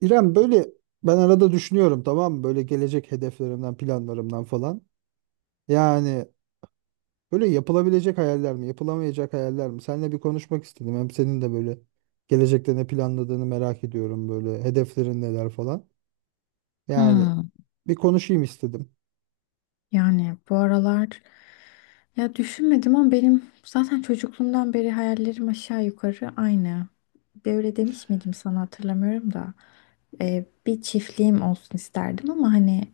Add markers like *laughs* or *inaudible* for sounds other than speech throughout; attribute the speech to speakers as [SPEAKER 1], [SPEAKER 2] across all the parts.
[SPEAKER 1] İrem böyle ben arada düşünüyorum tamam mı? Böyle gelecek hedeflerimden, planlarımdan falan. Yani böyle yapılabilecek hayaller mi, yapılamayacak hayaller mi? Seninle bir konuşmak istedim. Hem senin de böyle gelecekte ne planladığını merak ediyorum böyle hedeflerin neler falan. Yani
[SPEAKER 2] Hmm,
[SPEAKER 1] bir konuşayım istedim.
[SPEAKER 2] yani bu aralar, ya, düşünmedim ama benim zaten çocukluğumdan beri hayallerim aşağı yukarı aynı. Böyle demiş miydim sana hatırlamıyorum da. Bir çiftliğim olsun isterdim ama hani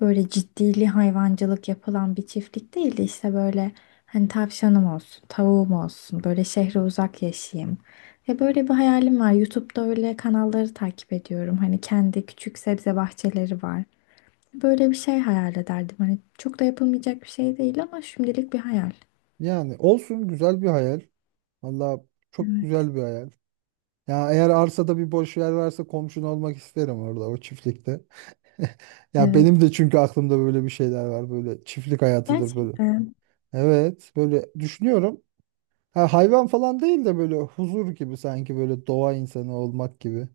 [SPEAKER 2] böyle ciddili hayvancılık yapılan bir çiftlik değil de işte böyle, hani tavşanım olsun, tavuğum olsun, böyle şehre uzak yaşayayım. Ya böyle bir hayalim var. YouTube'da öyle kanalları takip ediyorum. Hani kendi küçük sebze bahçeleri var. Böyle bir şey hayal ederdim. Hani çok da yapılmayacak bir şey değil ama şimdilik bir hayal.
[SPEAKER 1] Yani olsun güzel bir hayal. Valla çok
[SPEAKER 2] Evet.
[SPEAKER 1] güzel bir hayal. Ya eğer arsada bir boş yer varsa komşun olmak isterim orada o çiftlikte. *laughs* Ya
[SPEAKER 2] Evet.
[SPEAKER 1] benim de çünkü aklımda böyle bir şeyler var. Böyle çiftlik hayatıdır böyle.
[SPEAKER 2] Gerçekten.
[SPEAKER 1] Evet, böyle düşünüyorum. Ha, hayvan falan değil de böyle huzur gibi sanki böyle doğa insanı olmak gibi.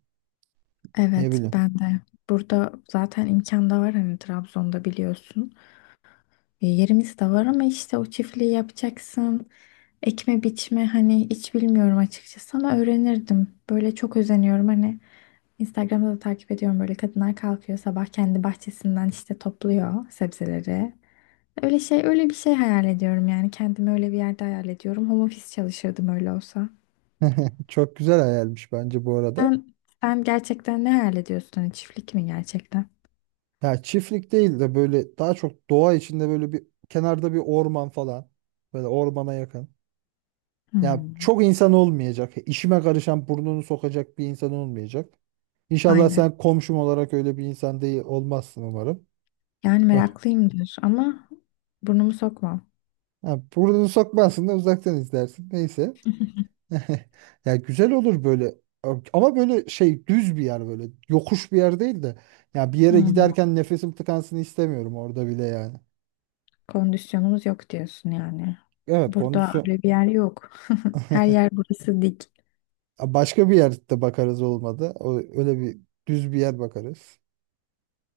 [SPEAKER 1] Ne
[SPEAKER 2] Evet
[SPEAKER 1] bileyim.
[SPEAKER 2] ben de. Burada zaten imkan da var hani, Trabzon'da biliyorsun. E, yerimiz de var ama işte o çiftliği yapacaksın. Ekme biçme hani hiç bilmiyorum açıkçası ama öğrenirdim. Böyle çok özeniyorum hani, Instagram'da da takip ediyorum, böyle kadınlar kalkıyor sabah kendi bahçesinden işte topluyor sebzeleri. Öyle şey, öyle bir şey hayal ediyorum yani. Kendimi öyle bir yerde hayal ediyorum. Home office çalışırdım öyle olsa.
[SPEAKER 1] Çok güzel hayalmiş bence bu arada.
[SPEAKER 2] Sen, sen gerçekten ne hayal ediyorsun? Hani çiftlik mi gerçekten?
[SPEAKER 1] Ya çiftlik değil de böyle daha çok doğa içinde böyle bir kenarda bir orman falan. Böyle ormana yakın. Ya
[SPEAKER 2] Hmm,
[SPEAKER 1] çok insan olmayacak. İşime karışan burnunu sokacak bir insan olmayacak. İnşallah
[SPEAKER 2] aynen.
[SPEAKER 1] sen komşum olarak öyle bir insan değil olmazsın umarım.
[SPEAKER 2] Yani
[SPEAKER 1] Eh,
[SPEAKER 2] meraklıyım diyorsun ama burnumu sokmam.
[SPEAKER 1] ha, burnunu sokmazsın da uzaktan izlersin. Neyse. *laughs* Ya güzel olur böyle ama böyle şey düz bir yer böyle yokuş bir yer değil de ya bir yere
[SPEAKER 2] Hmm,
[SPEAKER 1] giderken nefesim tıkansın istemiyorum orada bile yani.
[SPEAKER 2] kondisyonumuz yok diyorsun yani.
[SPEAKER 1] Evet
[SPEAKER 2] Burada
[SPEAKER 1] kondisyon.
[SPEAKER 2] öyle bir yer yok. *laughs* Her yer burası dik.
[SPEAKER 1] Ya başka bir yerde bakarız olmadı. O, öyle bir düz bir yer bakarız.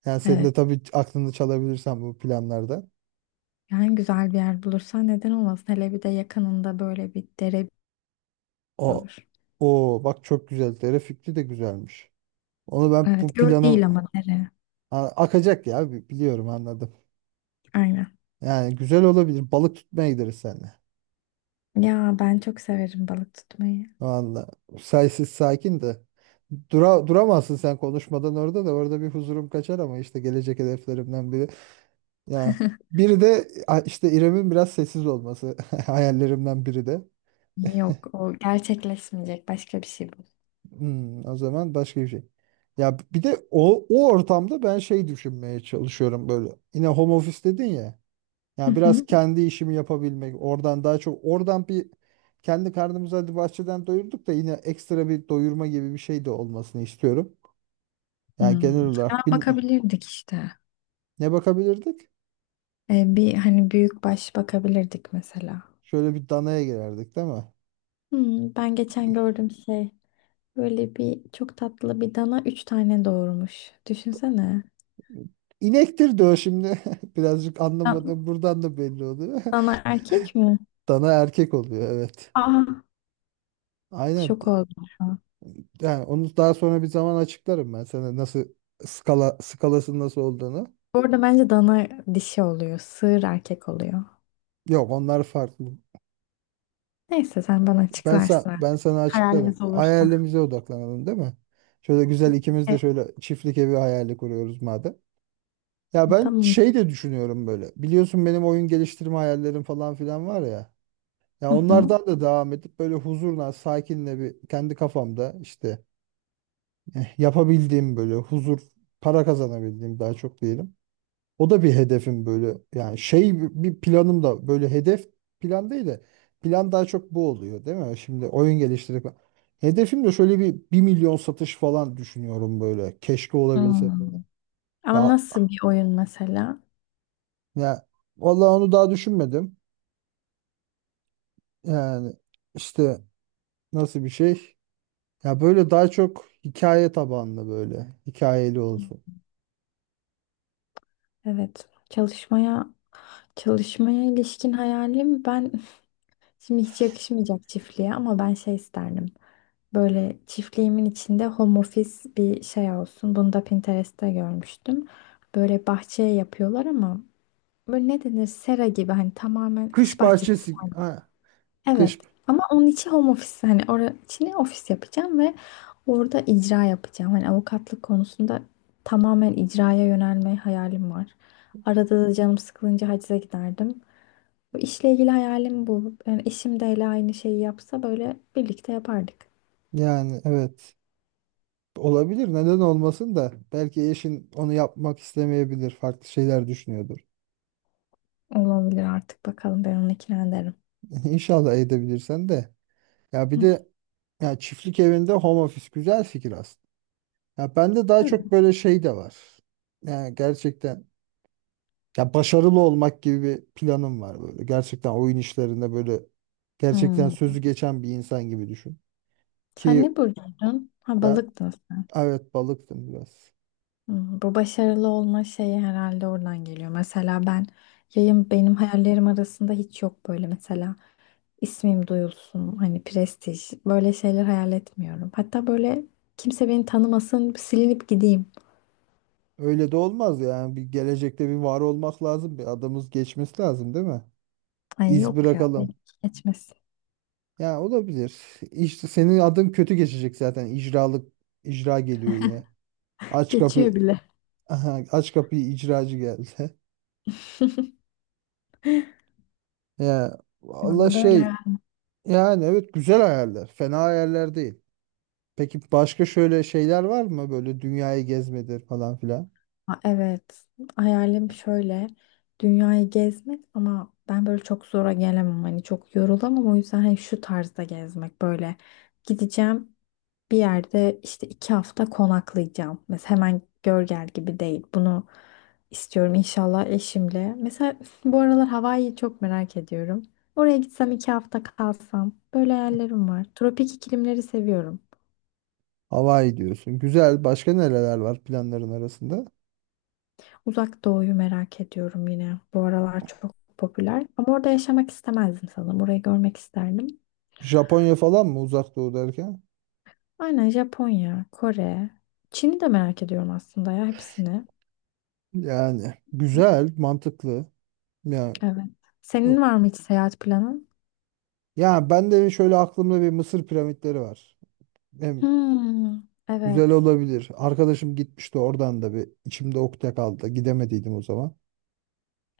[SPEAKER 1] Yani senin de
[SPEAKER 2] Evet.
[SPEAKER 1] tabii aklını çalabilirsen bu planlarda.
[SPEAKER 2] Yani güzel bir yer bulursan neden olmasın? Hele bir de yakınında böyle bir dere
[SPEAKER 1] O
[SPEAKER 2] olur.
[SPEAKER 1] o bak çok güzel. Dere fikri de güzelmiş. Onu ben
[SPEAKER 2] Evet,
[SPEAKER 1] bu
[SPEAKER 2] göl
[SPEAKER 1] planım.
[SPEAKER 2] değil ama dere.
[SPEAKER 1] Ha, akacak ya biliyorum anladım.
[SPEAKER 2] Aynen.
[SPEAKER 1] Yani güzel olabilir. Balık tutmaya gideriz seninle.
[SPEAKER 2] Ya ben çok severim balık tutmayı.
[SPEAKER 1] Vallahi saysiz sakin de. Duramazsın sen konuşmadan orada da orada bir huzurum kaçar ama işte gelecek hedeflerimden biri. Ya
[SPEAKER 2] *laughs*
[SPEAKER 1] biri de işte İrem'in biraz sessiz olması *laughs* hayallerimden biri de.
[SPEAKER 2] Yok, o gerçekleşmeyecek, başka bir şey bu.
[SPEAKER 1] O zaman başka bir şey. Ya bir de o ortamda ben şey düşünmeye çalışıyorum böyle. Yine home office dedin ya.
[SPEAKER 2] Hı
[SPEAKER 1] Ya biraz
[SPEAKER 2] hı.
[SPEAKER 1] kendi işimi yapabilmek. Oradan daha çok oradan bir kendi karnımızı hadi bahçeden doyurduk da yine ekstra bir doyurma gibi bir şey de olmasını istiyorum. Yani genel
[SPEAKER 2] Hmm. Hemen
[SPEAKER 1] olarak bil-
[SPEAKER 2] bakabilirdik işte.
[SPEAKER 1] ne bakabilirdik?
[SPEAKER 2] Bir hani büyük baş bakabilirdik mesela.
[SPEAKER 1] Şöyle bir danaya girerdik değil mi?
[SPEAKER 2] Hmm, ben geçen gördüm şey. Böyle bir çok tatlı bir dana üç tane doğurmuş. Düşünsene.
[SPEAKER 1] İnektir diyor şimdi. *laughs* Birazcık
[SPEAKER 2] Dan-
[SPEAKER 1] anlamadım. Buradan da belli oluyor.
[SPEAKER 2] Dana
[SPEAKER 1] *laughs*
[SPEAKER 2] erkek mi?
[SPEAKER 1] Dana erkek oluyor evet.
[SPEAKER 2] Aa,
[SPEAKER 1] Aynen.
[SPEAKER 2] şok oldum şu an.
[SPEAKER 1] Yani onu daha sonra bir zaman açıklarım ben sana nasıl skalasının nasıl olduğunu.
[SPEAKER 2] Bu arada bence dana dişi oluyor. Sığır erkek oluyor.
[SPEAKER 1] Yok onlar farklı.
[SPEAKER 2] Neyse sen bana açıklarsın
[SPEAKER 1] Ben
[SPEAKER 2] artık.
[SPEAKER 1] sana açıklarım.
[SPEAKER 2] Hayalimiz olursa.
[SPEAKER 1] Hayalimize odaklanalım değil mi? Şöyle güzel ikimiz de
[SPEAKER 2] Evet.
[SPEAKER 1] şöyle çiftlik evi hayali kuruyoruz madem. Ya ben
[SPEAKER 2] Tamam.
[SPEAKER 1] şey de düşünüyorum böyle. Biliyorsun benim oyun geliştirme hayallerim falan filan var ya. Ya
[SPEAKER 2] Hı hı.
[SPEAKER 1] onlardan da devam edip böyle huzurla, sakinle bir kendi kafamda işte eh, yapabildiğim böyle huzur, para kazanabildiğim daha çok diyelim. O da bir hedefim böyle. Yani şey bir planım da böyle hedef plan değil de plan daha çok bu oluyor değil mi? Şimdi oyun geliştirip hedefim de şöyle bir 1 milyon satış falan düşünüyorum böyle. Keşke olabilse falan.
[SPEAKER 2] Hmm. Ama
[SPEAKER 1] Ya,
[SPEAKER 2] nasıl bir oyun mesela?
[SPEAKER 1] ya vallahi onu daha düşünmedim. Yani işte nasıl bir şey? Ya böyle daha çok hikaye tabanlı böyle. Hikayeli olsun.
[SPEAKER 2] Evet. Çalışmaya ilişkin hayalim, ben *laughs* şimdi hiç yakışmayacak çiftliğe ama ben şey isterdim. Böyle çiftliğimin içinde home office bir şey olsun. Bunu da Pinterest'te görmüştüm. Böyle bahçeye yapıyorlar ama böyle, ne denir, sera gibi, hani tamamen kış
[SPEAKER 1] Kış
[SPEAKER 2] bahçesi.
[SPEAKER 1] bahçesi. Ha,
[SPEAKER 2] Evet.
[SPEAKER 1] kış.
[SPEAKER 2] Ama onun için home office, hani orası için ofis yapacağım ve orada icra yapacağım. Hani avukatlık konusunda tamamen icraya yönelme hayalim var. Arada da canım sıkılınca hacize giderdim. Bu işle ilgili hayalim bu. Yani eşim de hele aynı şeyi yapsa böyle birlikte yapardık.
[SPEAKER 1] Yani evet. Olabilir. Neden olmasın da. Belki eşin onu yapmak istemeyebilir. Farklı şeyler düşünüyordur.
[SPEAKER 2] Olabilir artık, bakalım ben onu ikna ederim.
[SPEAKER 1] *laughs* İnşallah edebilirsen de. Ya bir
[SPEAKER 2] Hı.
[SPEAKER 1] de ya çiftlik evinde home office güzel fikir aslında. Ya bende daha
[SPEAKER 2] Değil mi?
[SPEAKER 1] çok böyle şey de var. Yani gerçekten. Ya başarılı olmak gibi bir planım var böyle. Gerçekten oyun işlerinde böyle gerçekten
[SPEAKER 2] Hmm.
[SPEAKER 1] sözü geçen bir insan gibi düşün.
[SPEAKER 2] Sen
[SPEAKER 1] Ki
[SPEAKER 2] ne burcuydun? Ha,
[SPEAKER 1] ben
[SPEAKER 2] balıktın.
[SPEAKER 1] evet balıktım biraz.
[SPEAKER 2] Hmm, bu başarılı olma şeyi herhalde oradan geliyor. Mesela ben, yayın benim hayallerim arasında hiç yok böyle, mesela ismim duyulsun, hani prestij, böyle şeyler hayal etmiyorum. Hatta böyle kimse beni tanımasın, silinip gideyim.
[SPEAKER 1] Öyle de olmaz yani bir gelecekte bir var olmak lazım. Bir adımız geçmesi lazım değil mi?
[SPEAKER 2] Ay
[SPEAKER 1] İz
[SPEAKER 2] yok ya, benim
[SPEAKER 1] bırakalım.
[SPEAKER 2] geçmesin.
[SPEAKER 1] Ya olabilir. İşte senin adın kötü geçecek zaten. İcra geliyor yine. Aç kapı.
[SPEAKER 2] Geçiyor
[SPEAKER 1] *laughs*
[SPEAKER 2] bile.
[SPEAKER 1] Aha, aç kapıyı icracı geldi. *laughs* Ya valla
[SPEAKER 2] Bilmiyorum. Böyle,
[SPEAKER 1] şey yani evet güzel hayaller. Fena hayaller değil. Peki başka şöyle şeyler var mı? Böyle dünyayı gezmedir falan filan.
[SPEAKER 2] ha, evet, hayalim şöyle, dünyayı gezmek ama ben böyle çok zora gelemem, hani çok yorulamam, o yüzden hani şu tarzda gezmek, böyle gideceğim bir yerde işte 2 hafta konaklayacağım mesela, hemen gör gel gibi değil. Bunu istiyorum inşallah eşimle mesela. *laughs* Bu aralar Hawaii'yi çok merak ediyorum, oraya gitsem 2 hafta kalsam, böyle hayallerim var. Tropik iklimleri seviyorum.
[SPEAKER 1] Hawaii diyorsun. Güzel. Başka nereler var planların arasında?
[SPEAKER 2] Uzak Doğu'yu merak ediyorum yine. Bu aralar çok popüler. Ama orada yaşamak istemezdim sanırım. Orayı görmek isterdim.
[SPEAKER 1] Japonya falan mı uzak doğu derken?
[SPEAKER 2] Aynen, Japonya, Kore, Çin'i de merak ediyorum aslında, ya hepsini.
[SPEAKER 1] Yani güzel, mantıklı. Yani
[SPEAKER 2] Evet. Senin var mı hiç seyahat planın?
[SPEAKER 1] ya ben de şöyle aklımda bir Mısır piramitleri var. Hem
[SPEAKER 2] Hmm,
[SPEAKER 1] güzel
[SPEAKER 2] evet.
[SPEAKER 1] olabilir. Arkadaşım gitmişti oradan da bir içimde ukde kaldı. Gidemediydim o zaman.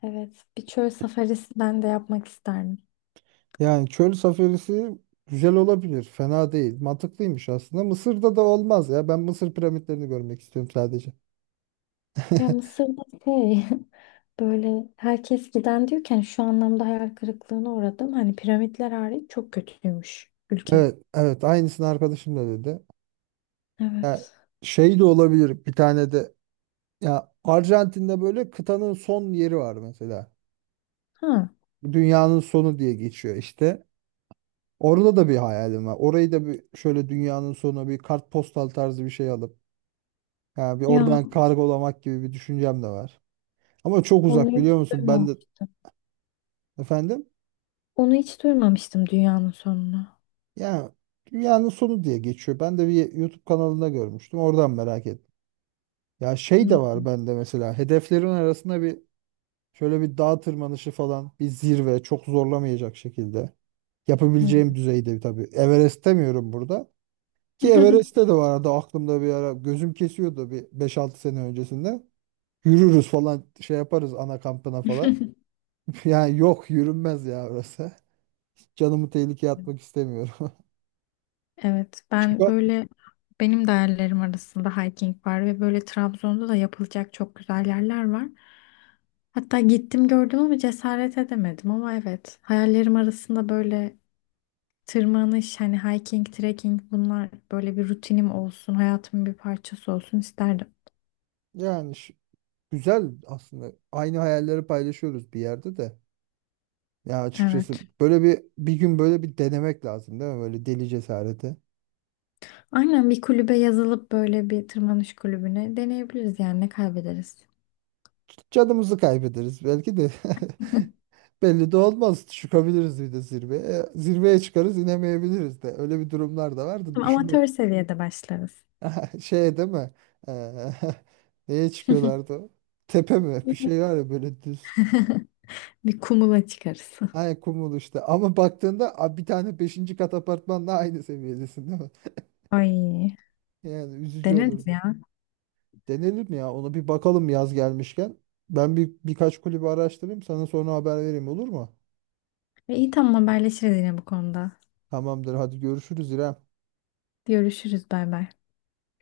[SPEAKER 2] Evet. Bir çöl safarisi ben de yapmak isterdim.
[SPEAKER 1] Yani çöl safarisi güzel olabilir. Fena değil. Mantıklıymış aslında. Mısır'da da olmaz ya. Ben Mısır piramitlerini görmek istiyorum sadece.
[SPEAKER 2] Ya
[SPEAKER 1] *laughs*
[SPEAKER 2] Mısır'da şey, *laughs* böyle herkes giden diyorken şu anlamda hayal kırıklığına uğradım. Hani piramitler hariç çok kötüymüş ülke.
[SPEAKER 1] Evet, evet, aynısını arkadaşım da dedi. Ya
[SPEAKER 2] Evet.
[SPEAKER 1] şey de olabilir bir tane de ya Arjantin'de böyle kıtanın son yeri var mesela.
[SPEAKER 2] Ha.
[SPEAKER 1] Dünyanın sonu diye geçiyor işte. Orada da bir hayalim var. Orayı da bir şöyle dünyanın sonu bir kartpostal tarzı bir şey alıp yani bir
[SPEAKER 2] Ya,
[SPEAKER 1] oradan kargolamak gibi bir düşüncem de var. Ama çok
[SPEAKER 2] onu
[SPEAKER 1] uzak
[SPEAKER 2] hiç
[SPEAKER 1] biliyor musun? Ben de
[SPEAKER 2] duymamıştım.
[SPEAKER 1] efendim
[SPEAKER 2] Onu hiç duymamıştım, dünyanın sonunu.
[SPEAKER 1] ya dünyanın sonu diye geçiyor. Ben de bir YouTube kanalında görmüştüm. Oradan merak ettim. Ya şey de
[SPEAKER 2] Hmm.
[SPEAKER 1] var bende mesela hedeflerin arasında bir şöyle bir dağ tırmanışı falan bir zirve çok zorlamayacak şekilde
[SPEAKER 2] Hmm.
[SPEAKER 1] yapabileceğim düzeyde tabii. Everest demiyorum burada. Ki Everest'te de
[SPEAKER 2] *laughs*
[SPEAKER 1] vardı aklımda bir ara. Gözüm kesiyordu bir 5-6 sene öncesinde. Yürürüz falan şey yaparız ana kampına falan. *laughs* Yani yok yürünmez ya orası. Hiç canımı tehlikeye atmak istemiyorum.
[SPEAKER 2] Evet,
[SPEAKER 1] *laughs*
[SPEAKER 2] ben
[SPEAKER 1] Chica-
[SPEAKER 2] böyle, benim de hayallerim arasında hiking var ve böyle Trabzon'da da yapılacak çok güzel yerler var. Hatta gittim gördüm ama cesaret edemedim, ama evet hayallerim arasında böyle tırmanış, hani hiking, trekking, bunlar böyle bir rutinim olsun, hayatımın bir parçası olsun isterdim.
[SPEAKER 1] Yani güzel aslında. Aynı hayalleri paylaşıyoruz bir yerde de. Ya açıkçası
[SPEAKER 2] Evet.
[SPEAKER 1] böyle bir gün böyle bir denemek lazım değil mi? Böyle deli cesareti.
[SPEAKER 2] Aynen, bir kulübe yazılıp böyle bir tırmanış kulübüne deneyebiliriz yani, ne kaybederiz.
[SPEAKER 1] Canımızı kaybederiz belki de. *laughs* Belli de olmaz. Çıkabiliriz bir de zirveye. Zirveye çıkarız inemeyebiliriz de. Öyle bir durumlar da vardı.
[SPEAKER 2] Ama
[SPEAKER 1] Düşünme.
[SPEAKER 2] amatör seviyede başlarız.
[SPEAKER 1] *laughs* Şey değil mi? Eee, *laughs* neye çıkıyorlardı? Tepe mi? Bir şey var ya böyle düz.
[SPEAKER 2] Bir kumula çıkarız.
[SPEAKER 1] Ay kumul işte. Ama baktığında bir tane beşinci kat apartmanla aynı seviyedesin değil mi?
[SPEAKER 2] *laughs* Ay,
[SPEAKER 1] Yani üzücü
[SPEAKER 2] deneriz
[SPEAKER 1] olurdu.
[SPEAKER 2] ya.
[SPEAKER 1] Denelim ya. Ona bir bakalım yaz gelmişken. Ben birkaç kulübü araştırayım. Sana sonra haber vereyim olur mu?
[SPEAKER 2] E, iyi, tamam, haberleşiriz yine bu konuda.
[SPEAKER 1] Tamamdır. Hadi görüşürüz İrem.
[SPEAKER 2] Görüşürüz, bay bay.